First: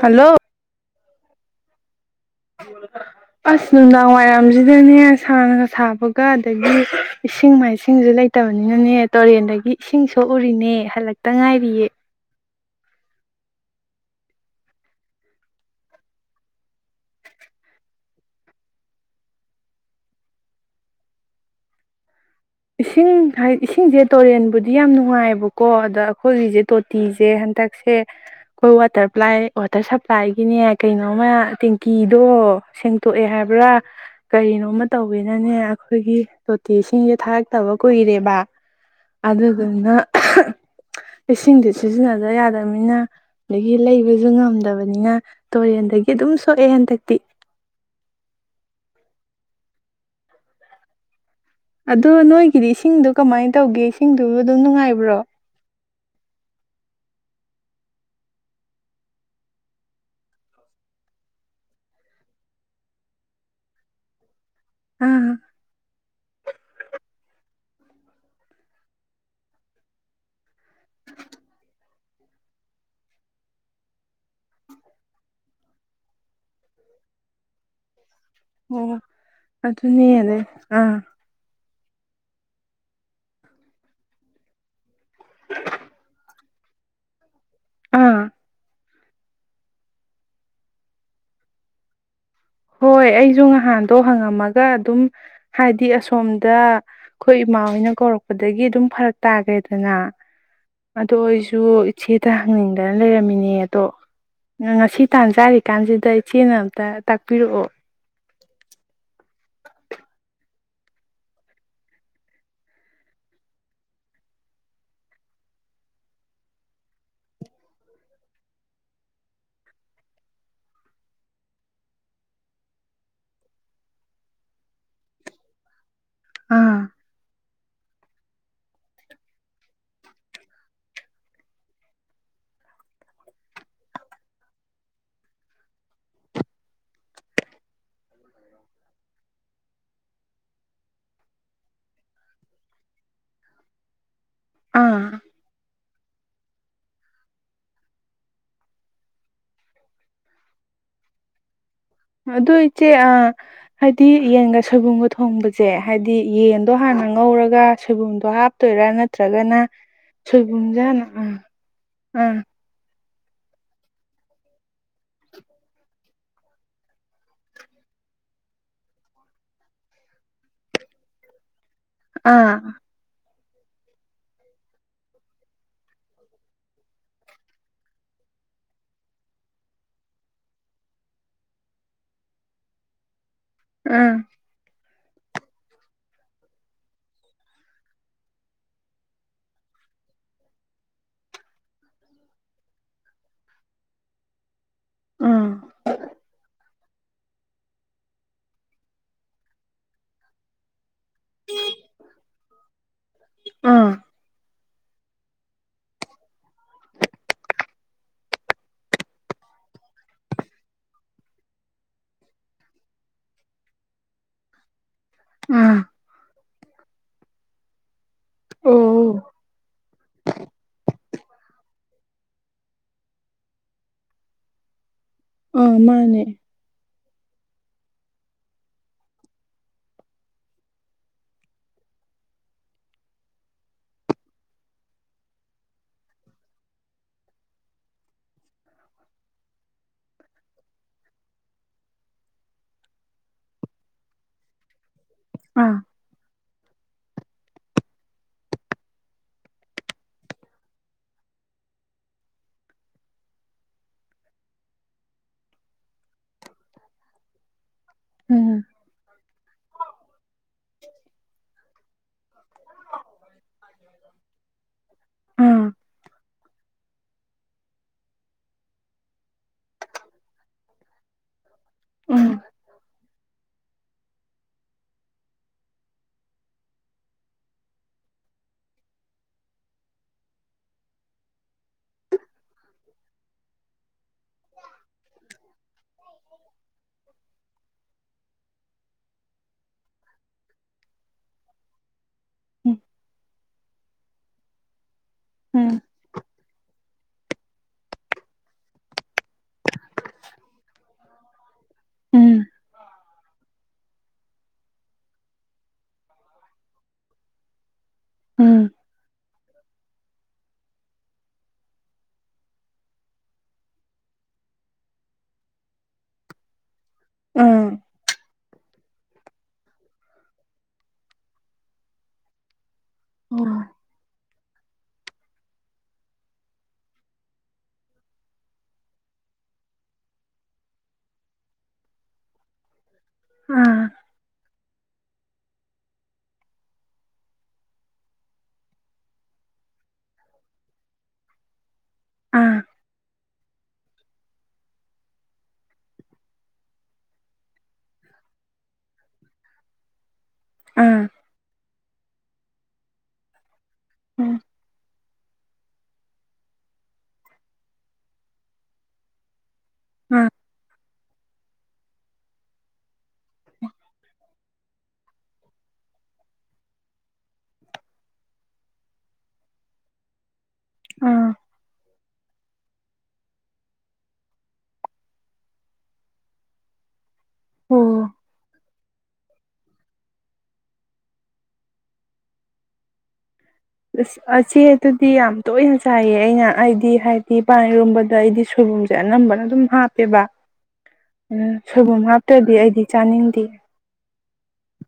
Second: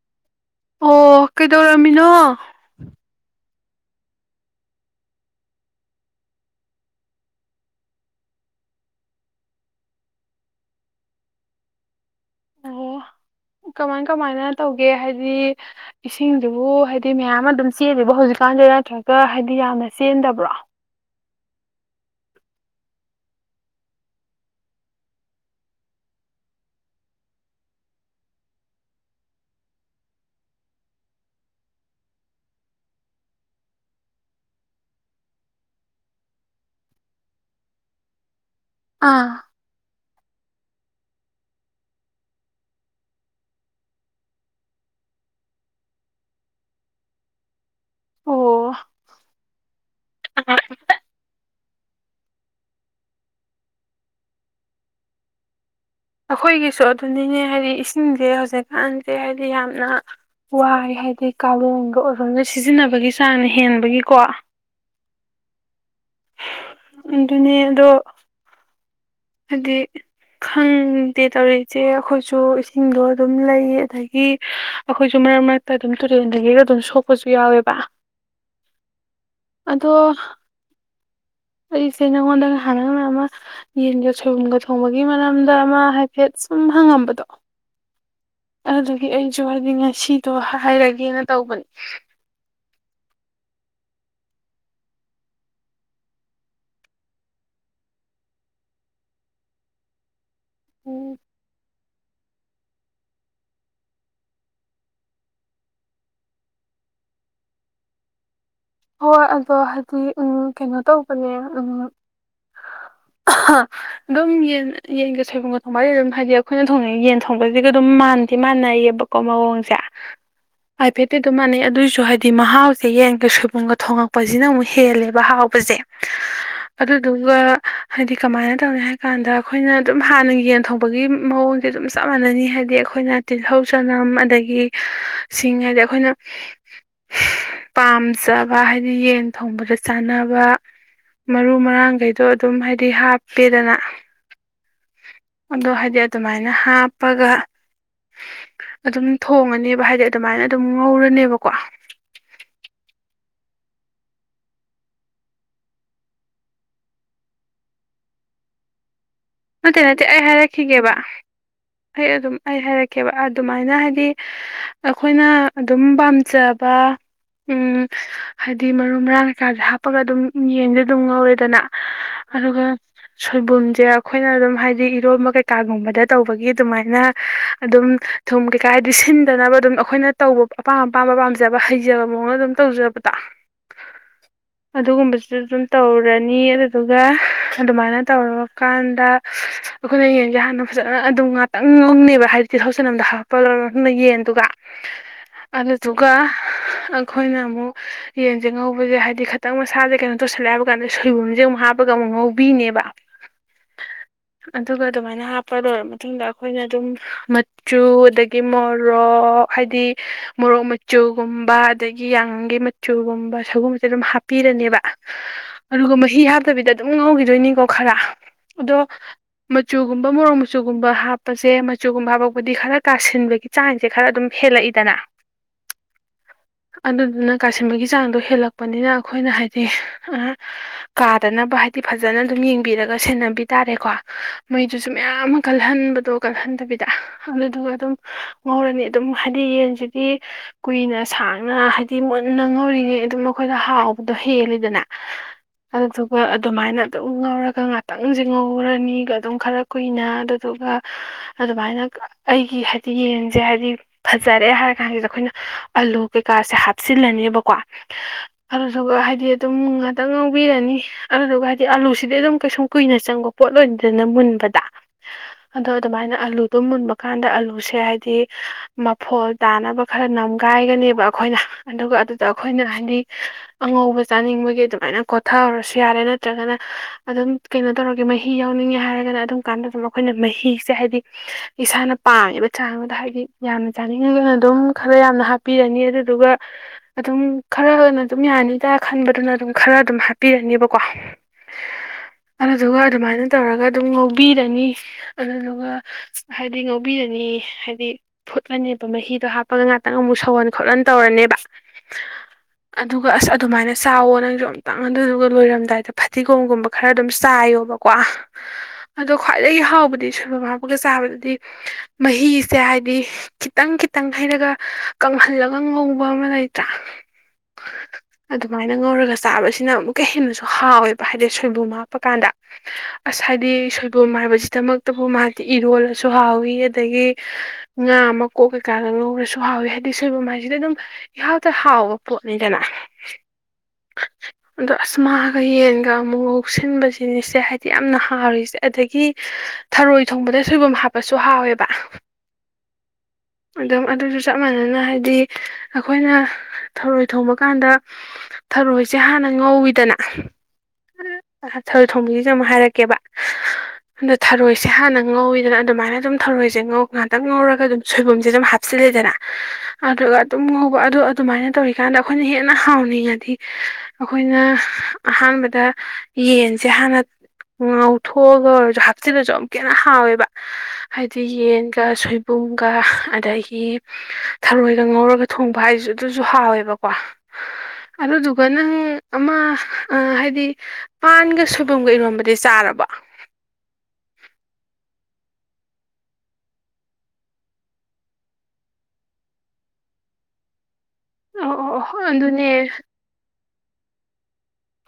hello ꯑꯣ ꯀꯩꯗꯧꯔꯝꯃꯤꯅꯣ ꯍ ꯑꯁ ꯅꯨꯡꯗꯥꯡ ꯋꯥꯏꯔꯝꯁꯤꯗꯅꯦ ꯁꯒ ꯁꯥꯕꯒ ꯑꯗꯒꯤ ꯏꯁꯤꯡ ꯃꯥꯏꯁꯤꯡꯁꯨ ꯂꯩꯇꯕꯅꯤꯅꯅꯦ ꯇꯨꯔꯦꯟꯗꯒꯤ ꯏꯁꯤꯡ ꯁꯣꯛꯎꯔꯤꯅꯦ ꯍꯜꯂꯛꯇ ꯉꯥꯏꯔꯤꯌꯦ ꯑꯣ ꯀꯃꯥꯏ ꯀꯃꯥꯏꯅ ꯇꯧꯒꯦ ꯍꯥꯏꯗꯤ ꯏꯁꯤꯡꯗꯨꯕꯨ ꯍꯥꯏꯗꯤ ꯃꯌꯥꯝ ꯑꯗꯨꯝ ꯆꯦꯜꯂꯤꯦꯕ ꯍꯧꯖꯤꯛꯀꯥꯟꯁ ꯅꯠꯇ꯭ꯔꯒ ꯍꯥꯏꯕꯗꯤ ꯌꯥꯝꯅ ꯆꯦꯟꯗꯕ꯭ꯔꯣ ꯏꯁꯤꯡ ꯍꯥꯏꯗꯤ ꯏꯁꯤꯡꯁꯦ ꯇꯨꯔꯦꯟꯕꯨꯗꯤ ꯌꯥꯝ ꯅꯨꯡꯉꯥꯏꯕꯀꯣ ꯑꯗ ꯑꯩꯈꯣꯏꯒꯤꯁꯦ ꯇꯣꯇꯤꯁꯦ ꯍꯟꯗꯛꯁꯦ ꯑꯩꯈꯣꯏ ꯋꯥꯇꯔ ꯄ꯭ꯂꯥꯏ ꯋꯥꯇꯔ ꯁꯄ꯭ꯂꯥꯏꯒꯤꯅꯦ ꯀꯩꯅꯣꯝꯃ ꯇꯦꯡꯀꯤꯗꯣ ꯁꯦꯡꯇꯣꯛꯑꯦ ꯍꯥꯏꯕ꯭ꯔꯥ ꯀꯔꯤꯅꯣꯃ ꯇꯧꯋꯦꯅꯅꯦ ꯑꯩꯈꯣꯏꯒꯤ ꯇꯣꯇꯤ ꯏꯁꯤꯡꯁꯦ ꯊꯥꯛ ꯇꯕ ꯀꯨꯏꯔꯦꯕ ꯑꯥ ꯑꯗꯨꯅ ꯏꯁꯤꯡꯗꯤ ꯁꯤꯖꯤꯟꯅꯗꯕ ꯌꯥꯗꯕꯅꯤꯅ ꯑꯗꯒꯤ ꯂꯩꯕꯁꯨ ꯉꯝꯗꯕꯅꯤꯅ ꯇꯨꯔꯦꯟꯗꯒꯤ ꯑꯗꯨꯝ ꯁꯣꯛꯑꯦ ꯍꯟꯗꯛꯇꯤ ꯑꯣ ꯑꯗꯣ ꯅꯣꯏꯒꯤꯗꯤ ꯏꯁꯤꯡꯗ ꯀꯃꯥꯏꯅ ꯇꯧꯒꯦ ꯏꯁꯤꯡꯗꯨ ꯑꯗꯨꯝ ꯅꯨꯡꯉꯥꯏꯕ꯭ꯔꯣ ꯑꯩꯈꯣꯏꯒꯤꯁꯨ ꯑꯗꯨꯅꯤꯅꯦ ꯍꯥꯏꯗꯤ ꯏꯁꯤꯡꯁꯦ ꯍꯧꯖꯤꯛꯀꯥꯟꯁꯦ ꯍꯥꯏꯕꯗꯤ ꯌꯥꯝꯅ ꯋꯥꯏ ꯍꯥꯏꯗꯤ ꯀꯥꯂꯣꯡꯒ ꯑꯣꯏꯔꯣꯝꯗ ꯁꯤꯖꯤꯟꯅꯕꯒꯤ ꯆꯥꯡꯅ ꯍꯦꯟꯕꯒꯤꯀꯣ ꯑꯥ ꯑꯗꯨꯅꯦ ꯑꯗꯣ ꯍꯥꯏꯗꯤ ꯈꯪꯗꯦ ꯇꯧꯔꯤꯁꯦ ꯑꯩꯈꯣꯏꯁꯨ ꯏꯁꯤꯡꯗꯣ ꯑꯗꯨꯝ ꯂꯩ ꯑꯗꯒꯤ ꯑꯩꯈꯣꯏꯁꯨ ꯃꯔꯛ ꯃꯔꯛꯇ ꯑꯗꯨꯝ ꯇꯨꯔꯦꯟꯗꯒꯤꯒ ꯑꯗꯨꯝ ꯁꯣꯛꯄꯁꯨ ꯌꯥꯎꯋꯦꯕ ꯑꯣ ꯑꯗꯨ ꯑꯗꯨꯅꯤ ꯑꯅꯦ ꯑꯥ ꯑꯩ ꯆꯅꯉꯣꯟꯗꯒ ꯍꯥꯟꯅ ꯑꯃ ꯌꯦꯟꯒ ꯁꯣꯏꯕꯨꯝꯒ ꯊꯣꯡꯕꯒꯤ ꯃꯔꯝꯗ ꯑꯃ ꯍꯥꯏꯐꯦꯠ ꯁꯨꯝ ꯍꯪꯉꯝꯕꯗꯣ ꯑꯥ ꯑꯗꯨꯒꯤ ꯑꯩꯁꯨ ꯍꯥꯏꯗꯤ ꯉꯁꯤꯗꯣ ꯍꯥꯏꯔꯒꯦꯅ ꯇꯧꯕꯅꯤ ꯍꯣꯏ ꯑꯩꯁꯨ ꯅꯍꯥꯟꯗꯣ ꯍꯪꯉꯝꯃꯒ ꯑꯗꯨꯝ ꯍꯥꯏꯗꯤ ꯑꯁꯣꯝꯗ ꯑꯩꯈꯣꯏ ꯏꯃꯥ ꯍꯣꯏꯅ ꯀꯧꯔꯛꯄꯗꯒꯤ ꯑꯗꯨꯝ ꯐꯔꯛ ꯇꯥꯈ꯭ꯔꯦꯗꯅ ꯑꯗꯣ ꯎꯝ ꯑꯩꯁꯨ ꯏꯆꯦꯗ ꯍꯪꯅꯤꯡꯗꯅ ꯂꯩꯔꯝꯃꯤꯅꯦ ꯑꯗꯣ ꯉꯁꯤ ꯇꯥꯟ ꯆꯥꯔꯤꯀꯥꯟꯁꯤꯗ ꯏꯆꯦꯅ ꯑꯝꯇ ꯄꯄꯤꯔꯛꯑꯣ ꯍꯣꯏ ꯑꯗꯣ ꯍꯥꯏꯗꯤ ꯎ ꯀꯩꯅꯣ ꯇꯧꯕꯅꯦ ꯎ ꯑꯗꯨꯝ ꯌꯦꯟ ꯌꯦꯟꯒ ꯁꯣꯏꯕꯨꯝꯒ ꯊꯣꯡꯕꯁ ꯑꯗꯨꯝ ꯍꯥꯏꯗꯤ ꯑꯩꯈꯣꯏꯅ ꯊꯣꯡꯉ ꯌꯦꯟ ꯊꯣꯡꯕꯁꯤꯒ ꯑꯗꯨꯝ ꯃꯥꯟꯅꯗꯦ ꯃꯥꯟꯅꯩꯌꯦꯕꯀꯣ ꯃꯑꯣꯡꯁꯦ ꯍꯥꯏꯐꯦꯠꯇꯤ ꯑꯗꯨꯝ ꯃꯥꯟꯅꯩ ꯑꯗꯨꯑꯣꯏꯁꯨ ꯍꯥꯏꯗꯤ ꯃꯍꯥꯎꯁꯦ ꯌꯦꯟꯒ ꯁꯣꯏꯕꯨꯝ ꯅꯨꯡꯒ ꯊꯣꯉꯛꯄꯁꯤꯅ ꯑꯃꯨꯛ ꯍꯦꯜꯂꯦꯕ ꯍꯥꯎꯕꯁꯦ ꯑꯥ ꯑꯗꯨꯗꯨꯒ ꯍꯥꯏꯗꯤ ꯀꯃꯥꯏꯅ ꯇꯧꯅꯤ ꯍꯥꯏ ꯀꯥꯟꯗ ꯑꯩꯈꯣꯏꯅ ꯑꯗꯨꯝ ꯍꯥꯟꯅ ꯌꯦꯟ ꯊꯣꯡꯕꯒꯤ ꯃꯑꯣꯡꯁꯦ ꯑꯗꯨꯝ ꯆꯞ ꯃꯥꯟꯅꯅꯤ ꯍꯥꯏꯗꯤ ꯑꯩꯈꯣꯏꯅ ꯇꯤꯜꯍꯧ ꯆꯅꯝ ꯑꯗꯒꯤ ꯁꯤꯡ ꯍꯥꯏꯗꯤ ꯑꯩꯈꯣꯏꯅ ꯄꯥꯝ ꯆꯥꯕ ꯍꯥꯏꯗꯤ ꯌꯦꯟ ꯊꯣꯡꯕꯗ ꯁꯥꯟꯅꯕ ꯃꯔꯨ ꯃꯔꯥꯡ ꯀꯩꯗꯣ ꯑꯗꯨꯝ ꯍꯥꯏꯗꯤ ꯍꯥꯞꯄꯦꯗꯅ ꯑꯥ ꯑꯗꯣ ꯍꯥꯏꯗꯤ ꯑꯗꯨꯃꯥꯏꯅ ꯍꯥꯞꯄꯒ ꯑꯗꯨꯝ ꯊꯣꯡꯉꯅꯦꯕ ꯍꯥꯏꯗꯤ ꯑꯗꯨꯃꯥꯏꯅ ꯑꯗꯨꯝ ꯉꯧꯔꯅꯦꯕꯀꯣ ꯑꯗꯨ ꯏꯆꯦ ꯍꯥꯏꯗꯤ ꯌꯦꯟꯒ ꯁꯣꯏꯕꯨꯝꯒ ꯊꯣꯡꯕꯁꯦ ꯍꯥꯏꯗꯤ ꯌꯦꯟꯗꯣ ꯍꯥꯟꯅ ꯉꯧꯔꯒ ꯁꯣꯏꯕꯨꯝꯗꯣ ꯍꯥꯞꯇꯣꯏꯔꯥ ꯅꯠꯇ ꯅꯠꯇꯦ ꯅꯠꯇꯦ ꯑꯩ ꯍꯥꯏꯔꯛꯈꯤꯒꯦꯕ ꯑꯥ ꯑꯩ ꯑꯗꯨꯝ ꯑꯥ ꯑꯩ ꯍꯥꯏꯔꯛ ꯀꯦꯕ ꯑꯗꯨꯃꯥꯏꯅ ꯍꯥꯏꯗꯤ ꯑꯩꯈꯣꯏꯅ ꯑꯗꯨꯝ ꯄꯥꯝꯖꯕ ꯍꯥꯏꯗꯤ ꯃꯔꯨ ꯃꯔꯥꯡ ꯀꯩꯀꯥꯥꯁ ꯍꯥꯞꯄꯒ ꯑꯗꯨꯝ ꯌꯦꯟꯗꯤ ꯑꯗꯨꯝ ꯉꯧꯔꯦꯗꯅ ꯑꯗꯨꯒ ꯁꯣꯏꯕꯨꯝꯁꯦ ꯑꯩꯈꯣꯏꯅ ꯑꯗꯨꯝ ꯍꯥꯏꯗꯤ ꯏꯔꯣꯟꯕ ꯀꯩꯀꯥꯒꯨꯝꯕꯗ ꯇꯧꯕꯒꯤ ꯑꯗꯨꯃꯥꯏꯅ ꯑꯗꯨꯝ ꯊꯨꯝ ꯀꯩꯀꯥꯏꯗꯤ ꯁꯤꯟꯗꯅꯕ ꯑꯗꯨꯝ ꯑꯩꯈꯣꯏꯅ ꯇꯧꯕ ꯑꯄꯥꯝ ꯑꯄꯥꯝꯕ ꯄꯥꯝꯖꯕ ꯍꯩꯖꯕ ꯃꯑꯣꯡꯗ ꯑꯗꯨꯝ ꯇꯧꯖꯕꯗꯣ ꯑꯥ ꯑꯗꯨꯒꯨꯝꯕꯁꯨ ꯑꯗꯨꯝ ꯇꯧꯔꯅꯤ ꯑꯗꯨꯗꯨꯒ ꯑꯗꯨꯃꯥꯏꯅ ꯇꯧꯔꯒ ꯀꯥꯟꯗ ꯑꯩꯈꯣꯏꯅ ꯌꯦꯟꯁꯦ ꯍꯥꯟꯅ ꯐꯖꯅ ꯑꯗꯨꯝ ꯉꯥꯛꯇꯪ ꯂꯨꯡꯉꯕ ꯍꯥꯏꯗꯤ ꯇꯤꯊꯧꯆꯟꯝꯗ ꯍꯥꯞꯄ ꯂꯣꯏꯔ ꯃꯇꯨꯡꯗ ꯌꯦꯟꯗꯨꯒ ꯑꯥ ꯑ ꯇꯨꯒ ꯑꯩꯈꯣꯏꯅ ꯑꯃꯨꯛ ꯌꯦꯟꯁꯦ ꯉꯧꯕꯁꯦ ꯍꯥꯏꯗꯤ ꯈꯤꯇꯪ ꯃꯁꯥꯁꯦ ꯀꯩꯅꯣ ꯇꯧꯁꯜꯂꯦ ꯍꯥꯏꯕ ꯀꯥꯟꯗ ꯁꯣꯏꯕꯨꯝꯁꯦ ꯑꯃꯨꯛ ꯍꯥꯞꯄꯒ ꯑꯃꯨꯛ ꯉꯧꯕꯤꯅꯦꯕ ꯑꯥ ꯑꯗꯨꯒ ꯑꯗꯨꯃꯥꯏꯅ ꯍꯥꯞꯄ ꯂꯣꯏꯔꯕ ꯃꯇꯨꯡꯗ ꯑꯩꯈꯣꯏꯅ ꯑꯗꯨꯝ ꯃꯆꯨ ꯑꯗꯒꯤ ꯃꯣꯔꯣꯛ ꯍꯥꯏꯗꯤ ꯃꯣꯔꯣꯛ ꯃꯆꯨꯒꯨꯝꯕ ꯑꯗꯒꯤ ꯌꯥꯉꯪꯒꯤ ꯃꯆꯨꯒꯨꯝꯕ ꯁꯒꯨꯝꯕꯁꯦ ꯑꯗꯨꯝ ꯍꯥꯞꯄꯤꯔꯅꯦꯕ ꯑꯥ ꯑꯗꯨꯒ ꯃꯍꯤ ꯍꯥꯞꯇꯕꯤꯗ ꯑꯗꯨꯝ ꯉꯧꯈꯤꯗꯣꯏꯅꯤꯀꯣ ꯈꯔ ꯑꯗꯣ ꯑꯣ ꯃꯆꯨꯒꯨꯝꯕ ꯃꯣꯔꯣꯛ ꯃꯆꯨꯒꯨꯝꯕ ꯍꯥꯞꯄꯁꯦ ꯃꯆꯨ ꯨꯝ ꯐꯥꯕꯣꯛꯕꯨꯗꯤ ꯈꯔ ꯀꯥꯁꯤꯟꯕꯒꯤ ꯆꯥꯡꯁꯦ ꯈꯔ ꯑꯗꯨꯝ ꯍꯦꯜꯂꯛꯏꯗꯅ ꯑ ꯃꯥꯅꯦ ꯑꯗꯨꯗꯨꯅ ꯀꯥꯁꯤꯟꯕꯒꯤ ꯆꯥꯡꯗꯣ ꯍꯦꯜꯂꯛꯄꯅꯤꯅ ꯑꯩꯈꯣꯏꯅ ꯍꯥꯏꯗꯤ ꯀꯥꯗꯅꯕ ꯍꯥꯏꯗꯤ ꯐꯖꯅ ꯑꯗꯨꯝ ꯌꯦꯡꯕꯤꯔꯒ ꯁꯦꯟꯅ ꯕꯤ ꯇꯥꯔꯦꯀꯣ ꯃꯩꯗꯨꯁꯨ ꯃꯌꯥꯝ ꯑꯃ ꯀꯜꯍꯟꯕꯗꯣ ꯀꯜꯍꯟꯗꯕꯤꯗ ꯑꯗꯨꯗꯨꯒ ꯑꯗꯨꯝ ꯉꯧꯔꯅꯤ ꯑꯗꯨꯝ ꯍꯥꯏꯗꯤ ꯌꯦꯟꯁꯤꯗꯤ ꯀꯨꯏꯅ ꯁꯥꯡꯅ ꯍꯥꯏꯗꯤ ꯃꯨꯟꯅ ꯉꯧꯔꯤꯉꯩ ꯑꯗꯨꯝ ꯃꯈꯣꯏꯗ ꯍꯥꯎꯕꯗꯣ ꯍꯦꯜꯂꯤꯗꯅ ꯑꯥ ꯑꯗꯨꯗꯨ ꯑꯗꯨꯃꯥꯏꯅ ꯎ ꯉꯥꯎꯔꯒ ꯉꯥꯛꯇꯪ ꯁꯤ ꯉꯧꯔꯅꯤꯒ ꯑꯗꯨꯝ ꯈꯔ ꯀꯨꯏꯅ ꯑꯗꯨꯗꯨꯒ ꯑꯗꯨꯃꯥꯏꯅ ꯑꯩꯒꯤ ꯍꯥꯏꯗꯤ ꯌꯦꯟꯁꯦ ꯍꯥꯏꯗꯤ ꯐꯖꯔꯦ ꯍꯥꯏꯔ ꯀꯥꯟꯁꯤꯗ ꯑꯩꯈꯣꯏꯅ ꯑꯥꯂꯨ ꯀꯩꯀꯥꯁꯦ ꯍꯥꯞꯆꯤꯜꯂꯅꯦꯕꯀꯣ ꯎꯝ ꯑꯗꯨꯗꯨꯒ ꯍꯥꯏꯗꯤ ꯑꯗꯨꯝ ꯉꯥꯛꯇꯪ ꯉꯧꯕꯤꯔꯅꯤ ꯑꯗꯨꯗꯨꯒ ꯍꯥꯏꯗꯤ ꯑꯂꯁꯤꯗꯤ ꯑꯗꯨꯝ ꯀꯩ ꯀꯨꯏꯅ ꯆꯪꯕ ꯄꯣꯠ ꯂ ꯑꯣꯏꯅꯗꯅ ꯃꯨꯟꯕꯗ ꯑꯗꯣ ꯑꯥ ꯑꯗꯨꯃꯥꯏꯅ ꯑꯂꯨꯗꯣ ꯃꯨꯟꯕ ꯀꯥꯟꯗ ꯑꯂꯨꯁꯦ ꯍꯥꯏꯗꯤ ꯃꯐꯣꯜ ꯇꯥꯅꯕ ꯈꯔ ꯅꯝꯒꯥꯏꯒꯅꯦꯕ ꯑꯩꯈꯣꯏꯅ ꯑꯗꯨꯒ ꯑꯗꯨꯗ ꯎꯝ ꯑꯩꯈꯣꯏꯅ ꯍꯥꯏꯅꯤꯡ ꯑꯉꯧꯕ ꯆꯥꯅꯤꯡꯕꯒꯤ ꯑꯗꯨꯃꯥꯏꯅ ꯈꯣꯊꯍꯔꯁꯨ ꯌꯥꯔꯦ ꯅꯠꯇ꯭ꯔꯒꯅ ꯑꯗꯨꯝ ꯀꯩꯅꯣ ꯇꯧꯔꯒꯦ ꯃꯍꯤ ꯌꯥꯎꯅꯤꯡꯉꯦ ꯍꯥꯏꯔꯒꯅ ꯑꯗꯨꯝ ꯀꯥꯟꯗ ꯑꯗꯨꯝ ꯑꯩꯈꯣꯏꯅ ꯃꯍꯤꯁꯦ ꯍꯥꯏꯗꯤ ꯏꯁꯥꯅ ꯄꯥꯝꯃꯤꯕ ꯆꯥꯡꯃꯗ ꯍꯥꯏꯗꯤ ꯌꯥꯝꯅ ꯆꯥꯅꯤꯡꯉꯒꯅ ꯑꯗꯨꯝ ꯈꯔ ꯌꯥꯝꯅ ꯍꯥꯞꯄꯤꯔꯅꯤ ꯑꯗꯨꯗꯨꯒ ꯑꯗꯨꯝ ꯈꯔꯅ ꯑꯗꯨꯝ ꯌꯥꯅꯤ ꯆ ꯈꯟꯕꯗꯨꯅ ꯑꯗꯨꯝ ꯈꯔ ꯑꯗꯨꯝ ꯍꯥꯞꯄꯤꯔꯅꯤꯕꯀꯣ ꯑꯗꯨꯗꯨꯒ ꯎꯝ ꯑꯗꯨꯃꯥꯏꯅ ꯇꯧꯔꯒ ꯑꯗꯨꯝ ꯉꯧꯕꯤꯔꯅꯤ ꯑꯗꯨꯗꯨꯒ ꯍꯥꯏꯗꯤ ꯉꯧ ꯕꯤꯔꯅꯤ ꯍꯥꯏꯗꯤ ꯐꯨꯠꯂꯅꯤꯕ ꯃꯍꯤꯗꯣ ꯍꯥꯞꯄꯒ ꯉꯥꯛꯇꯪ ꯑꯃꯨꯛ ꯁꯧꯍꯟ ꯈꯣꯠꯍꯟ ꯇꯧꯔꯅꯦꯕ ꯎꯝ ꯑꯗꯨꯒ ꯑꯁ ꯑꯗꯨꯃꯥꯏꯅ ꯆꯥꯎꯋꯣ ꯅꯪꯁꯨ ꯑꯝꯇꯪ ꯑꯗꯨꯗꯨꯒ ꯂꯣꯏꯔꯝꯗꯥꯏꯗ ꯐꯗꯤꯒꯣꯝꯒꯨꯝꯕ ꯈꯔ ꯑꯗꯨꯝ ꯆꯥꯏꯌꯣꯕ ꯋꯥ ꯎꯝ ꯑꯗꯣ ꯈ꯭ꯋꯥꯏꯗꯒꯤ ꯍꯥꯎꯕꯗꯤ ꯁꯣꯏꯕꯨꯝ ꯍꯥꯞꯄꯒ ꯆ ꯕꯗꯗꯤ ꯃꯍꯤꯁꯦ ꯍꯥꯏꯗꯤ ꯈꯤꯇꯪ ꯈꯤꯇꯪ ꯍꯩꯔꯒ ꯀꯪꯍꯜꯂꯒ ꯉꯧꯕ ꯑꯃ ꯂꯩꯇ꯭ꯔꯥ ꯎꯝ ꯃꯥꯏꯅ ꯉꯧꯔꯒ ꯆꯥꯕꯁꯤꯅ ꯑꯃꯨꯛꯀ ꯍꯦꯟꯅꯁꯨ ꯍꯥꯎꯋꯦꯕ ꯍꯥꯏꯗꯤ ꯁꯣꯏꯕꯨꯝ ꯍꯥ ꯞꯄ ꯀꯥꯟꯗ ꯑꯁ ꯑꯣ ꯍꯥꯏꯗꯤ ꯁꯣꯏꯕꯣꯝ ꯍꯥꯏꯕꯁꯤ ꯗꯃꯛꯇꯕꯨ ꯃꯥꯗꯤ ꯏꯔꯣꯜꯂꯁꯨ ꯍꯥꯎꯏꯤ ꯑꯗꯒꯤ ꯉꯥ ꯃꯀꯣꯛ ꯀꯩꯀꯥꯗ ꯉꯧꯔꯁꯨ ꯍꯥꯎꯋꯤ ꯍꯥꯏꯗꯤ ꯁꯣꯏꯕꯨꯝ ꯍꯥꯏꯁꯤꯗꯤ ꯑꯗꯨꯝ ꯏꯍꯥꯎꯇ ꯍꯥꯎꯕ ꯄꯣꯠꯅꯤꯗꯅ ꯑꯥ ꯑꯗꯣ ꯑꯁ ꯃꯥꯒ ꯌꯦꯟꯒ ꯑꯃꯨꯛ ꯉꯥꯎ ꯁꯤꯟꯕꯁꯤꯅꯤꯁꯦ ꯍꯥꯏꯗꯤ ꯌꯥꯝꯅ ꯍꯥꯎꯔꯤꯁꯦ ꯑꯗꯒꯤ ꯊꯔꯣꯏ ꯊꯣꯡꯕꯗ ꯁꯣꯏꯕꯨꯝ ꯍꯥꯞꯄꯁꯨ ꯍꯥꯎꯋꯦꯕ ꯑꯥ ꯑꯗꯨꯝ ꯑꯗꯨꯁꯨ ꯆꯞ ꯃꯅꯅ ꯍꯥꯏꯗꯤ ꯑꯩꯈꯣꯏꯅ ꯊꯔꯣꯏ ꯊꯣꯡꯕ ꯀꯥꯟꯗ ꯊꯔꯣꯏꯁꯦ ꯍꯥꯟꯅ ꯉꯧꯋꯤꯗꯅ ꯑꯥ ꯊꯔꯣꯏ ꯊꯣꯡꯕꯒꯤꯁꯨ ꯑꯃꯨꯛ ꯍꯥꯏꯔꯛꯀꯦꯕ ꯑꯗ ꯑꯥ ꯊꯥꯔꯣꯏꯁꯦ ꯍꯥꯟꯅ ꯉꯧꯋꯤꯗꯅ ꯑꯗꯨꯃꯥꯏꯅ ꯑꯗꯨꯝ ꯊꯧꯔꯣꯏꯁꯦ ꯉꯧ ꯉꯥꯛꯇꯪ ꯉꯧꯔꯒ ꯑꯗꯨꯝ ꯁꯣꯏꯕꯨꯝꯁꯦ ꯑꯗꯨꯝ ꯍꯥꯞꯆꯤꯜꯂꯦꯗꯅ ꯑꯗꯨꯒ ꯑꯥ ꯑꯗꯨꯝ ꯉꯧꯕ ꯑꯗꯨ ꯑꯗꯨꯃꯥꯏꯅ ꯇꯧꯔꯤꯀꯥꯟꯗ ꯑꯩꯈꯣꯏꯅ ꯍꯦꯟꯅ ꯍꯥꯎꯅꯤꯡꯉꯗꯤ ꯑꯩꯈꯣꯏꯅ ꯑꯍꯥꯟꯕꯗ ꯌꯦꯟꯁꯦ ꯍꯥꯟꯅ ꯉꯧꯊꯣꯛꯑꯒ ꯑꯣꯏꯔꯁꯨ ꯍꯥꯞꯆꯤꯜꯂꯁꯨ ꯑꯃꯨꯛꯀ ꯍꯦꯟꯅ ꯍꯥꯎꯋꯦꯕ ꯍꯥꯏꯗꯤ ꯑꯥ ꯌꯦꯟ ꯁꯣꯏꯕꯨꯝꯒ ꯑꯗꯒꯤ ꯊꯔꯣꯏꯒ ꯉꯧꯔꯒ ꯊꯣꯡꯕ ꯍꯥꯏꯁꯨ ꯑꯗꯨꯁꯨ ꯍꯥꯎꯋꯦꯕꯀꯣ ꯑꯣ ꯑꯗꯨꯗꯨꯒ ꯅꯪ ꯑꯃ ꯍꯥꯏꯗꯤ ꯄꯥꯟꯒ ꯁꯣꯏꯕꯨꯝ ꯒ ꯏꯔꯣꯝꯕꯗꯤ ꯆꯥꯔꯕꯣ ꯑꯁ ꯆꯦ ꯑꯗꯨꯗꯤ ꯌꯥꯝ ꯇꯣꯏꯅ ꯆꯥꯏꯌꯦ ꯑꯩꯅ ꯑꯩꯗꯤ ꯍꯥꯏꯗꯤ ꯄꯥꯟ ꯏꯔꯣꯝꯕꯗ ꯑꯩꯗꯤ ꯁꯣꯏꯕꯨꯝꯁꯦ ꯑꯅꯝꯕꯅ ꯑꯗꯨꯝ ꯍꯥꯞꯄꯦꯕ ꯑꯣ ꯑꯣ ꯁꯣꯏꯕꯨꯝ ꯑꯣ ꯍꯥꯞꯇ꯭ꯔꯗꯤ ꯑꯗꯨꯅꯦ ꯑꯩꯗꯤ ꯆꯥꯅꯤꯡꯗꯦ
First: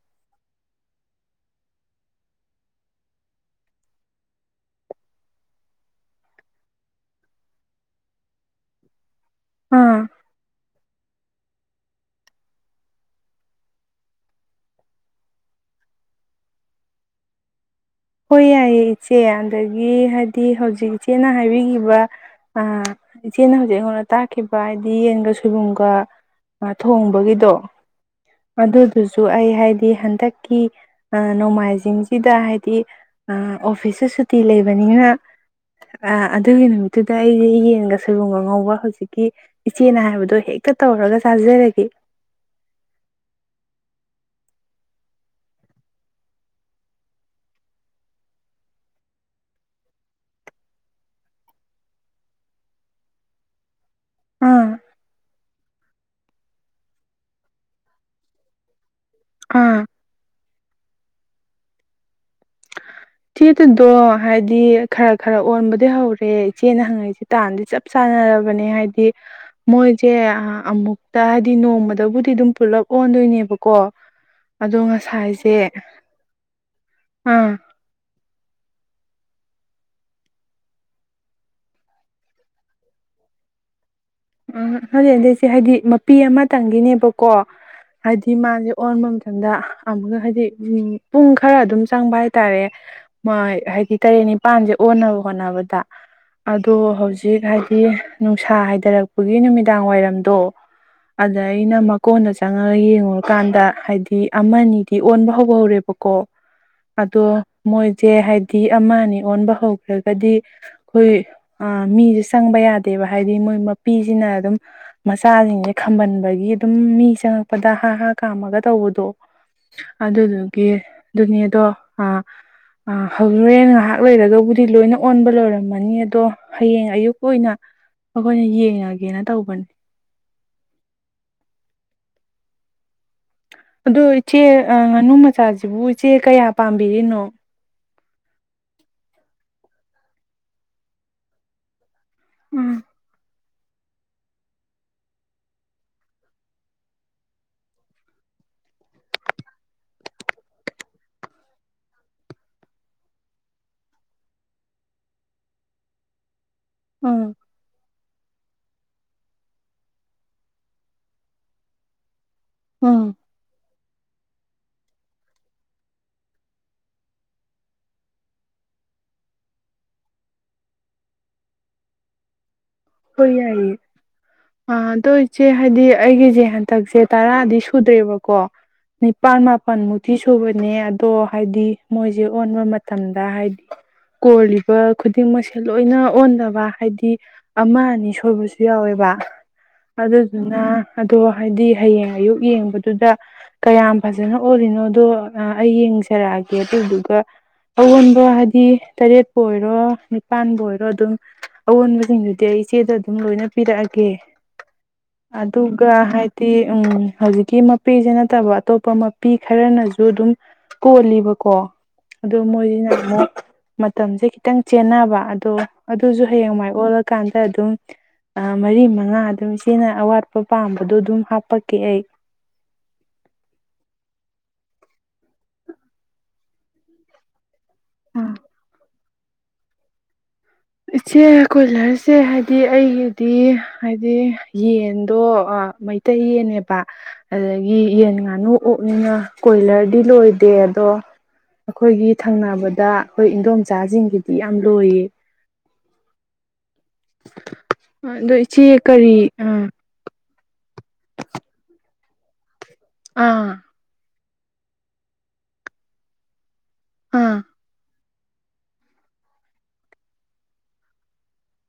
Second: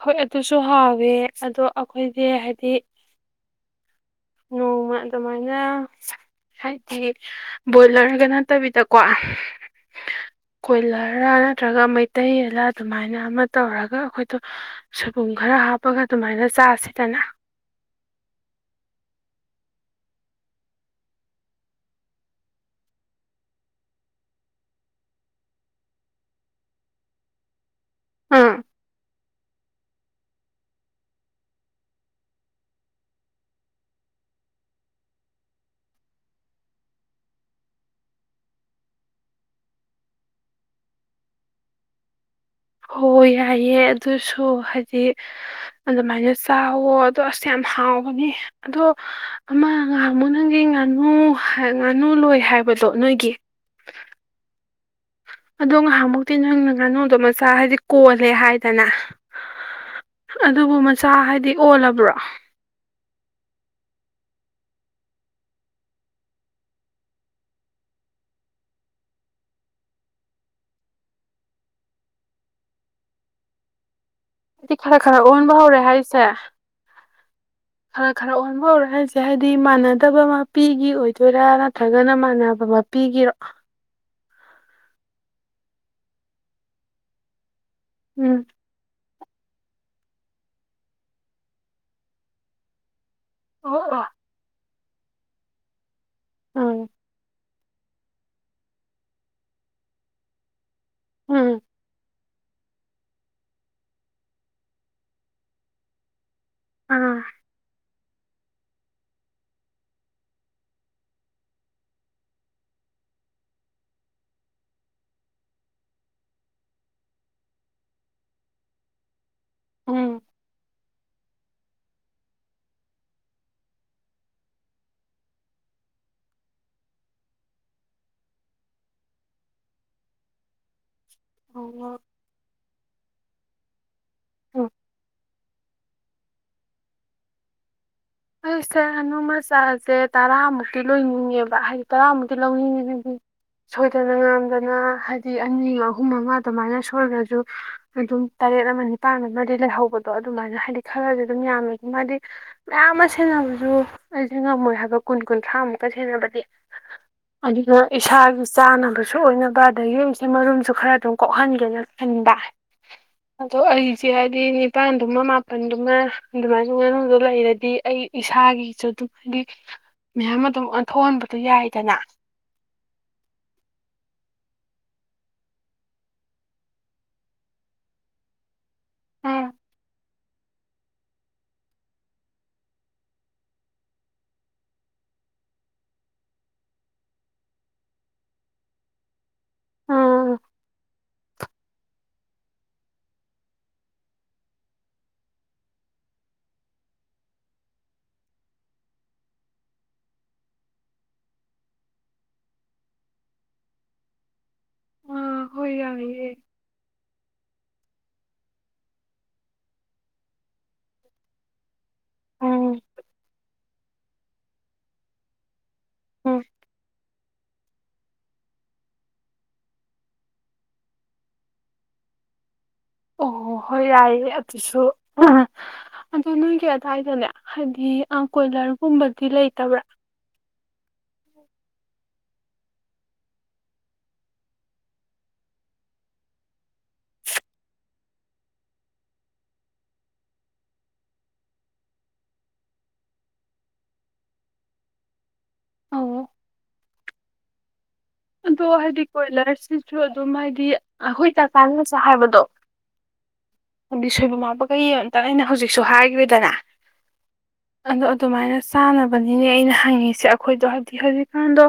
ꯍꯣꯏ ꯑꯗꯨꯁꯨ ꯍꯥꯎꯋꯦ ꯑꯗꯣ ꯑꯩꯈꯣꯏꯗꯤ ꯍꯥꯏꯗꯤ ꯅꯣꯡꯃ ꯑꯗꯨꯃꯥꯏꯅ ꯍꯥꯏꯗꯤ ꯕꯣꯏꯂꯔꯒ ꯅꯠꯇꯕꯤꯗꯀꯣ ꯑꯥ ꯀꯣꯏꯂꯔꯔ ꯅꯠꯇ꯭ꯔꯒ ꯃꯩꯇꯩ ꯌꯦꯟꯂ ꯑꯗꯨꯃꯥꯏꯅ ꯑꯃ ꯇꯧꯔꯒ ꯑꯩꯈꯣꯏ ꯑꯗ ꯁꯣꯏꯕꯨꯝ ꯈꯔ ꯍꯥꯞꯄꯒ ꯑꯗꯨꯃꯥꯏꯅ ꯆꯥꯁꯤꯗꯅ ꯍꯣꯏ ꯌꯥꯏꯌꯦ ꯏꯆꯦ ꯑꯗꯒꯤ ꯍꯥꯏꯗꯤ ꯍꯧꯖꯤꯛ ꯏꯆꯦꯅ ꯍꯥꯏꯕꯤꯈꯤꯕ ꯑ ꯏꯆꯦꯅ ꯍꯧꯖꯤꯛ ꯑꯩꯉꯣꯟꯗ ꯇꯥꯛꯈꯤꯕ ꯍꯥꯏꯗꯤ ꯌꯦꯟꯒ ꯁꯣꯏꯕꯨꯝꯒ ꯊꯣꯡꯕꯒꯤꯗꯣ ꯑꯥ ꯑꯗ ꯑꯗꯨ ꯁꯨ ꯑꯩ ꯍꯥꯏꯗꯤ ꯍꯟꯗꯛꯀꯤ ꯅꯣꯡꯃꯥꯏꯖꯤꯡꯁꯤ ꯑꯣꯐꯤꯁꯇ ꯁꯨꯇꯤ ꯂꯩꯕꯅꯤꯅ ꯑꯗꯨꯒꯤ ꯅꯨꯃꯤꯠꯇꯨꯗ ꯑꯩꯁꯦ ꯌꯦꯟꯒ ꯁꯣꯏꯕꯨꯝꯒ ꯉꯧꯕ ꯍꯧꯖꯤꯛꯀꯤ ꯏꯆꯦꯅ ꯍꯥꯏꯕꯗꯣ ꯍꯦꯛꯇ ꯇꯧꯔꯒ ꯆꯥꯖꯔꯒꯦ ꯍꯣꯏ ꯌꯥꯏꯌꯦꯦ ꯑꯗꯨꯁꯨ ꯍꯥꯏꯗꯤ ꯑꯗꯨꯃꯥꯏꯅ ꯆꯥꯎꯋꯣ ꯑꯗꯣ ꯑꯁ ꯌꯥꯝ ꯍꯥꯎꯕꯅꯤ ꯑꯗꯣ ꯑꯃ ꯉꯍꯥꯡꯃꯨ ꯅꯪꯒꯤ ꯉꯥꯅꯨ ꯉꯥꯅꯨ ꯂꯣꯏ ꯍꯥꯏꯕꯗꯣ ꯅꯣꯏꯒꯤ ꯎꯝ ꯑꯗꯣ ꯉꯥꯏꯍꯥꯛꯃꯨꯛꯇꯤ ꯅꯣꯏꯅ ꯉꯥꯅꯣꯗꯣ ꯃꯆꯥ ꯍꯥꯏꯗꯤ ꯀꯣꯜꯂꯦ ꯍꯥꯏꯗꯅ ꯑꯥ ꯑꯗꯨꯕꯨ ꯃꯆꯥ ꯍꯥꯏꯗꯤ ꯑꯣꯂꯕ꯭ꯔꯣ ꯆꯦꯗꯨꯗꯣ ꯍꯥꯏꯗꯤ ꯈꯔ ꯈꯔ ꯑꯣꯟꯕꯗꯤ ꯍꯧꯔꯦ ꯏꯆꯦꯅ ꯍꯪꯉꯛꯏꯁꯦ ꯇꯥꯟ ꯗꯤ ꯆꯞ ꯆꯥꯟꯅꯔꯕꯅꯦ ꯍꯥꯏꯗꯤ ꯃꯣꯏꯁꯦ ꯑꯃꯨꯛꯇ ꯍꯥꯏꯗꯤ ꯅꯣꯡꯃꯗꯕꯨꯗꯤ ꯑꯗꯨꯝ ꯄꯨꯂꯞ ꯑꯣꯟꯗꯣꯏꯅꯦꯕꯀꯣ ꯍꯥꯏꯗꯤ ꯑꯗꯣ ꯈꯔ ꯈꯔ ꯑꯣꯟꯕ ꯉꯁꯥꯏꯁꯦ ꯍꯧꯔꯦ ꯍꯥꯏꯁꯦ ꯑꯥ ꯈꯔ ꯈꯔ ꯑꯣꯟꯕ ꯍꯧꯔꯦ ꯍꯥꯏꯁꯦ ꯍꯥꯏꯗꯤ ꯃꯥꯟꯅꯗꯕ ꯃꯄꯤꯒꯤ ꯑꯣꯏꯗꯣꯏꯔꯥ ꯅꯠꯇ꯭ꯔꯒꯅ ꯃꯥꯟꯅꯕ ꯃ ꯄꯤꯒꯤꯔꯣ ꯎꯝ ꯍꯖꯤꯛ ꯑꯗꯩꯁꯦ ꯍꯥꯏꯗꯤ ꯃꯄꯤ ꯑꯃꯇꯪꯒꯤꯅꯦꯕꯀꯣ ꯍꯥꯏꯗꯤ ꯎꯝ ꯃꯥꯦ ꯑꯣꯟ ꯗ ꯑꯃꯨꯛꯀ ꯍꯥꯏꯗꯤ ꯎ ꯄꯨꯡ ꯈꯔ ꯑꯗꯨꯝ ꯆꯪꯕ ꯍꯥꯏꯇꯥꯔꯦ ꯃꯣꯏ ꯑꯣ ꯍꯥꯏꯗꯤ ꯑꯣ ꯇꯔꯦꯠ ꯅꯤꯄꯥꯟꯁꯦ ꯑꯣꯟꯅꯕ ꯍꯣꯠꯅꯕꯗ ꯑꯗꯣ ꯎꯝ ꯍꯧꯖꯤꯛ ꯍꯥꯏ ꯁꯤ ꯅꯨꯡꯁꯥ ꯍꯥꯏꯊꯔꯛꯄ ꯒꯤ ꯅꯨꯃꯤꯗꯥꯡ ꯋꯥꯏꯔꯝꯗꯣ ꯑꯗ ꯎꯝ ꯑꯩꯅ ꯃꯀꯣꯟꯅ ꯈꯤ ꯆꯪꯉꯒ ꯌꯦꯡꯉꯨꯔꯀꯥꯟꯗ ꯍꯥꯏꯗꯤ ꯑꯃꯗꯤ ꯑꯣꯟꯕ ꯍꯧ ꯍꯧꯔꯦꯕꯀꯣ ꯑꯥ ꯑꯗꯨꯗꯣ ꯃꯣꯏ ꯁꯦ ꯍꯥꯏꯗꯤ ꯑꯃ ꯑꯅꯤ ꯑꯣꯟꯕ ꯍꯧꯈ꯭ꯔꯒꯗꯤ ꯑꯩꯈꯣꯏ ꯃꯤꯁꯦ ꯆꯪꯕ ꯌꯥꯗꯦꯕ ꯍꯥꯏꯗꯤ ꯃꯣꯏ ꯅꯨꯄꯤꯁꯤꯅ ꯑꯗꯨꯝ ꯃꯆꯥꯁꯤꯡꯁꯦ ꯈꯝꯝꯕꯟꯕꯒꯤ ꯑꯗꯨꯝ ꯃꯤ ꯆꯪꯉꯛꯄꯗ ꯍꯥ ꯍꯥ ꯀꯥꯝꯃꯒ ꯇꯧꯕꯗꯣ ꯎꯝ ꯑꯗꯨꯗꯨꯒꯤ ꯑꯗꯨꯅꯦ ꯑꯗꯣ ꯍꯧꯔꯦꯟ ꯉꯥꯏꯍꯥꯛ ꯂꯩꯔꯒꯕꯨꯗꯤ ꯂꯣꯏꯅ ꯑꯣꯟꯕ ꯂꯣꯏꯔꯝꯃꯅꯤ ꯑꯗꯣ ꯍꯌꯦꯡ ꯑꯌꯨꯛ ꯑꯣꯏꯅ ꯑꯩꯈꯣꯏꯅ ꯌꯦꯡꯉꯒꯦ ꯌꯦꯡꯉꯥꯒꯦꯅ ꯇꯧꯕꯅꯤ ꯑꯣ ꯑꯗꯨ ꯏꯆꯦ ꯉꯥꯅꯨ ꯏꯆꯥꯁꯤꯕꯨ ꯏꯆꯦ ꯀꯌꯥ ꯄꯥꯝꯕꯤꯔꯤꯅꯣ ꯁꯦ ꯇꯔꯥꯃꯨꯛꯇꯤ ꯂꯣꯏ ꯅꯤꯡꯉꯦꯕ ꯍꯥꯏ ꯇꯔꯃꯗꯤ ꯎꯝ ꯂꯥꯎꯅꯤꯡꯉꯦ ꯁꯣꯏꯗꯅ ꯉꯥꯝꯗꯅ ꯍꯥꯏꯗꯤ ꯑꯅꯤ ꯑꯍꯨꯝ ꯑꯃ ꯑꯗꯨꯃꯥꯏꯅ ꯁꯣꯏꯒꯁꯨ ꯑꯗꯨꯝ ꯇꯔꯦꯠ ꯑꯃ ꯅꯤꯄꯥꯥꯟ ꯑꯃ ꯑꯃꯗꯤ ꯂꯩꯍꯧꯕꯗꯣ ꯑꯗꯨꯃꯥꯏꯅ ꯍꯥꯏꯗꯤ ꯈꯔꯁꯨ ꯑꯗꯨꯝ ꯌꯥꯝꯃꯦ ꯃꯥꯗꯤ ꯃꯌꯥꯝ ꯁꯦꯟꯅꯕꯁꯨ ꯑꯩꯁꯦ ꯉꯝꯃꯣꯏ ꯍꯥꯏꯕ ꯀꯨꯟ ꯀꯨꯟꯊ꯭ꯔꯥꯃꯨꯛꯀ ꯁꯦꯟꯅꯕꯗꯤ ꯎꯝ ꯑꯗꯨꯒ ꯏꯁꯥ ꯆꯥꯅꯕꯁꯨ ꯑꯣꯏꯅꯕ ꯑꯗꯒꯤꯁꯦ ꯃꯔꯨꯝꯁꯨ ꯈꯔ ꯑꯗꯨꯝ ꯀꯣꯛꯍꯟꯒꯦꯅ ꯈꯟꯕ ꯎꯝ ꯑꯗꯣ ꯑꯩꯖꯦ ꯍꯥꯏꯗꯤ ꯅꯤꯄꯥꯟꯗꯨꯃ ꯃꯥꯄꯜꯗꯨꯃ ꯑꯗꯨꯃꯥꯏꯅ ꯉꯅꯨꯗꯣ ꯂꯩꯔꯗꯤ ꯑꯩ ꯏꯁꯥꯒꯤꯁꯨ ꯑꯗꯨꯝ ꯍꯥꯏꯗꯤ ꯃꯌꯥꯝ ꯑꯗꯨꯝ ꯑꯣꯟꯊꯣꯛꯍꯟꯕꯗꯣ ꯌꯥꯏꯗꯅ ꯍꯣꯏ ꯌꯥꯏꯌꯦ ꯑꯗꯣ ꯏꯆꯦ ꯍꯥꯏꯗꯤ ꯑꯩꯒꯤꯁꯦ ꯍꯟꯗꯛꯁꯦ ꯇꯔꯥꯗꯤ ꯁꯨꯗ꯭ꯔꯦꯕꯀꯣ ꯅꯤꯄꯥꯜ ꯎꯝ ꯃꯥꯄꯜ ꯃꯨꯛꯇꯤ ꯁꯨꯕꯅꯦ ꯑꯗꯣ ꯍꯥꯏꯗꯤ ꯃꯣꯏꯁꯦ ꯑꯣꯟꯕ ꯃꯇꯝꯗ ꯍꯥꯏꯗꯤ ꯀꯣꯜꯂꯤꯕ ꯈꯨꯗꯤꯡꯃꯛꯁꯦ ꯂꯣꯏꯅ ꯑꯣꯟꯗꯕ ꯍꯥꯏꯗꯤ ꯑꯃ ꯑꯅꯤ ꯁꯣꯏꯕꯁꯨ ꯌꯥꯎꯋꯦꯕ ꯑꯥ ꯑꯗꯨꯗꯨꯅ ꯑꯗꯣ ꯍꯥꯏꯗꯤ ꯍꯌꯦꯡ ꯑꯌꯨꯛ ꯌꯦꯡꯕꯗ ꯑꯗꯨꯗ ꯀꯌꯥꯝ ꯐꯖꯅ ꯑꯣꯜꯂꯤꯅꯣꯗꯣ ꯑꯩ ꯌꯦꯡꯖꯔꯛꯑꯒꯦ ꯑꯗꯨꯗꯨꯒ ꯑꯑꯣꯟꯕ ꯍꯥꯏꯗꯤ ꯇꯔꯦꯠꯄꯨ ꯑꯣꯏꯔꯣ ꯅꯤꯄꯥꯥꯟꯕꯨ ꯑꯣꯏꯔꯣ ꯑꯗꯨꯝ ꯑꯋꯣꯟꯕꯁꯤꯡꯗꯨ ꯑꯩ ꯏꯆꯦꯗꯣ ꯑꯗꯨꯝ ꯂꯣꯏꯅ ꯄꯤꯔꯛꯑꯒꯦ ꯍꯣꯏ ꯑꯗꯨꯒ ꯌꯥꯏꯌꯦ ꯍꯥꯏꯗꯤ ꯎꯝ ꯍꯧꯖꯤꯛ ꯀ ꯃꯄꯤꯁꯦ ꯅꯠꯇꯕ ꯑꯇꯣꯞꯄ ꯃꯄꯤ ꯈꯔꯅꯁꯨ ꯑꯗꯨꯝ ꯀꯣꯜꯂꯤꯕꯀꯣ ꯑꯗꯨꯣ ꯎꯝ ꯃꯣꯏꯗꯤꯅ ꯃꯇꯝꯁꯦ ꯈꯤꯇꯪ ꯆꯦꯟꯅꯕ ꯑꯗꯣ ꯑꯗꯨꯁꯨ ꯎꯝ ꯍꯌꯦꯡ ꯃꯥꯏ ꯑꯣꯜꯂ ꯀꯥꯟꯗ ꯑꯗꯨꯝ ꯃꯔꯤ ꯃꯉꯥ ꯑꯗꯨꯝ ꯏꯆꯦꯅ ꯑꯋꯥꯠꯄ ꯄꯥꯝꯕꯗꯣ ꯑꯗꯨꯝ ꯍꯥꯞꯄꯛꯀꯦ ꯑꯩ ꯑꯣ ꯍꯣꯏ ꯌꯥꯏꯌꯦ ꯑꯗꯨꯁꯨ ꯑꯗꯨ ꯅꯣꯏꯒꯤ ꯑꯗꯨꯋꯥꯏꯗꯅꯦ ꯍꯥꯏꯗꯤ ꯀꯣꯏꯂꯔꯒꯨꯝꯕꯗꯤ ꯂꯩꯇꯕ꯭ꯔꯥ ꯏꯆꯦ ꯀꯣꯏꯂꯔꯁꯦ ꯍꯥꯏꯗꯤ ꯑꯩꯒꯤꯗꯤ ꯍꯥꯏꯗꯤ ꯌꯦꯟꯗꯣ ꯃꯩꯇꯩ ꯌꯦꯟꯅꯦꯕ ꯑꯗꯒꯤ ꯌꯦꯟ ꯉꯥꯅꯨ ꯑꯣꯛꯅꯤꯅ ꯀꯣꯏꯂꯔꯗꯤ ꯂꯣꯏꯗꯦ ꯑꯗꯣ ꯑꯩꯈꯣꯏꯒꯤ ꯊꯪꯅꯕꯗ ꯑꯩꯈꯣꯏ ꯏꯟꯗꯣꯝꯆꯥꯁꯤꯡꯒꯤꯗꯤ ꯌꯥꯝ ꯂꯣꯏꯌꯦ ꯑꯣ ꯑꯗꯣ ꯏꯆꯦ ꯀꯔꯤ ꯑ ꯑꯗꯨ ꯍꯥꯏꯗꯤ ꯑꯩꯈꯣꯏ ꯆ ꯆꯥꯟ ꯆ ꯍꯥꯏꯕꯗꯣ ꯑꯥ ꯑꯗꯨ ꯁꯣꯏꯕ ꯃꯄ ꯀꯩ ꯌꯦꯡ ꯑꯩꯅ ꯍꯧꯖꯤꯛꯁꯨ ꯍꯥꯏꯈꯔꯦꯗꯅ ꯑꯥ ꯑꯗꯣ ꯑꯗꯨꯃꯥꯏꯅ ꯆꯥꯅꯕꯅꯤꯅꯦ ꯑꯩꯅ ꯍꯪꯉꯤꯁꯦ ꯑꯩꯈꯣꯏꯗꯣ ꯍꯥꯏꯕꯗꯤ ꯍꯧꯖꯤꯛꯀꯥꯟꯗꯣ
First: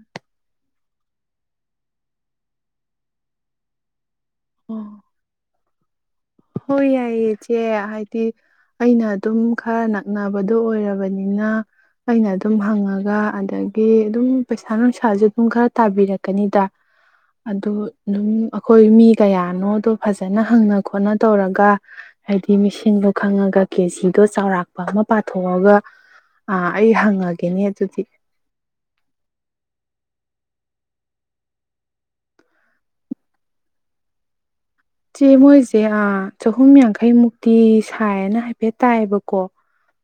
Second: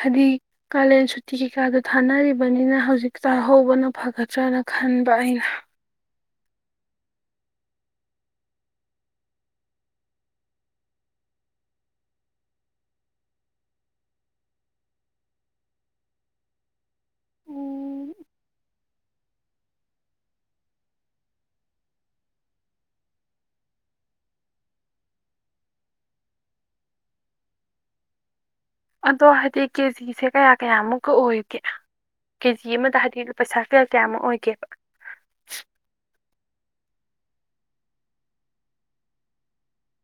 ꯍꯥꯏꯗꯤ ꯀꯥꯂꯦꯟ ꯁꯨꯇꯤ ꯀꯩꯀꯥꯗꯣ ꯊꯥꯅꯔꯤꯕꯅꯤꯅ ꯍꯧꯖꯤꯛ ꯆꯥꯍꯧꯕꯅ ꯐꯒꯠ ꯆ꯭ꯔꯥꯅ ꯑꯣ ꯈꯟꯕ ꯑꯩꯅ ꯍꯣꯏ ꯌꯥꯏꯌꯦ ꯏꯆꯦ ꯍꯥꯏꯗꯤ ꯑꯩꯅ ꯑꯗꯨꯝ ꯈꯔ ꯅꯛꯅꯕꯗꯣ ꯑꯣꯏꯔꯕꯅꯤꯅ ꯑꯩꯅ ꯑꯗꯨꯝ ꯍꯪꯉꯒ ꯑꯗꯒꯤ ꯑꯗꯨꯝ ꯄꯩꯁꯥ ꯅꯨꯡꯁꯥꯁꯨ ꯑꯗꯨꯝ ꯈꯔ ꯇꯥꯕꯤꯔꯛꯀꯅꯤꯗ ꯑꯗꯨ ꯎꯝ ꯑꯗꯨꯝ ꯑꯩꯈꯣꯏ ꯃꯤ ꯀꯌꯥꯅꯣꯗꯣ ꯐꯖꯅ ꯍꯪꯅ ꯈꯣꯠꯅ ꯇꯧꯔꯒ ꯍꯥꯏꯗꯤ ꯃꯤꯁꯤꯡꯗꯣ ꯈꯪꯉꯒ ꯀꯦꯖꯤꯗꯣ ꯆꯥꯎꯔꯥꯛꯄ ꯑꯃ ꯄꯥꯊꯣꯛꯑꯒ ꯑꯩ ꯍꯪꯉꯒꯦꯅꯦ ꯑꯗꯨꯗꯤ ꯑꯗꯣ ꯍꯥꯏꯗꯤ ꯀꯦꯖꯤꯁꯦ ꯀꯌꯥ ꯀꯌꯥꯃꯨꯛꯀ ꯑꯣꯏꯒꯦ ꯀꯦꯖꯤ ꯑꯃꯗ ꯍꯥꯏꯗꯤ ꯄꯩꯁꯥ ꯀꯌꯥ ꯀꯌꯥꯃꯨꯛ ꯑꯣꯏꯒꯦꯕ ꯆꯦ ꯃꯣꯏꯁꯦ ꯆꯍꯨꯝ ꯌꯥꯡꯈꯩꯃꯨꯛꯇꯤ ꯁꯥꯏꯌꯦꯅ ꯍꯥꯏꯐꯦꯠ ꯇꯥꯏꯑꯕꯀꯣ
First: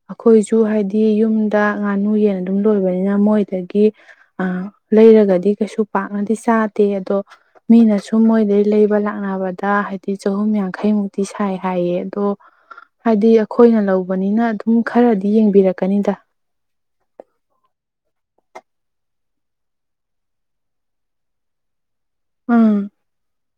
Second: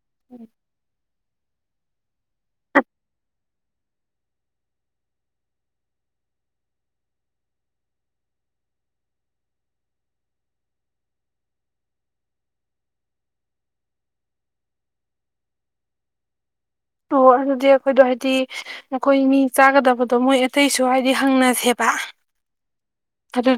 ꯑꯩꯈꯣꯏꯁꯨ ꯍꯥꯏꯗꯤ ꯑꯩ ꯌꯨꯝꯗ ꯉꯥꯅꯨ ꯌꯦꯟ ꯑꯗꯨꯝ ꯂꯣꯏꯕꯅꯤꯅ ꯃꯣꯏ ꯑꯗꯒꯤ ꯑ ꯂꯩꯔꯒꯗꯤ ꯀꯩꯁꯨ ꯄꯥꯛꯅꯗꯤ ꯆꯥꯗꯦ ꯑꯗꯣ ꯃꯤꯅꯁꯨ ꯃꯣꯏꯗꯩ ꯂꯩꯕ ꯂꯥꯛꯅꯕ ꯍꯥꯏꯗꯤ ꯆꯍꯨꯝ ꯌꯥꯡꯈꯩꯃꯨꯛꯇꯤ ꯁꯥꯏ ꯍꯥꯏꯌꯦ ꯑꯗꯣ ꯍꯥꯏꯗꯤ ꯑꯩꯈꯣꯏꯅ ꯂꯧꯕꯅꯤꯅ ꯑꯗꯨꯝ ꯈꯔꯗꯤ ꯌꯦꯡꯕꯤꯔꯛꯀꯅꯤꯗ ꯑꯣ ꯑꯗꯨꯗꯤ ꯑꯩꯈꯣꯏꯗꯣ ꯍꯥꯏꯗꯤ ꯑꯩꯈꯣꯏ ꯃꯤ ꯆꯥꯒꯗꯕꯗꯣ ꯃꯣꯏ ꯑꯇꯩꯁꯨ ꯍꯥꯏꯗꯤ ꯍꯪꯅꯁꯦꯕ ꯎꯝ ꯣ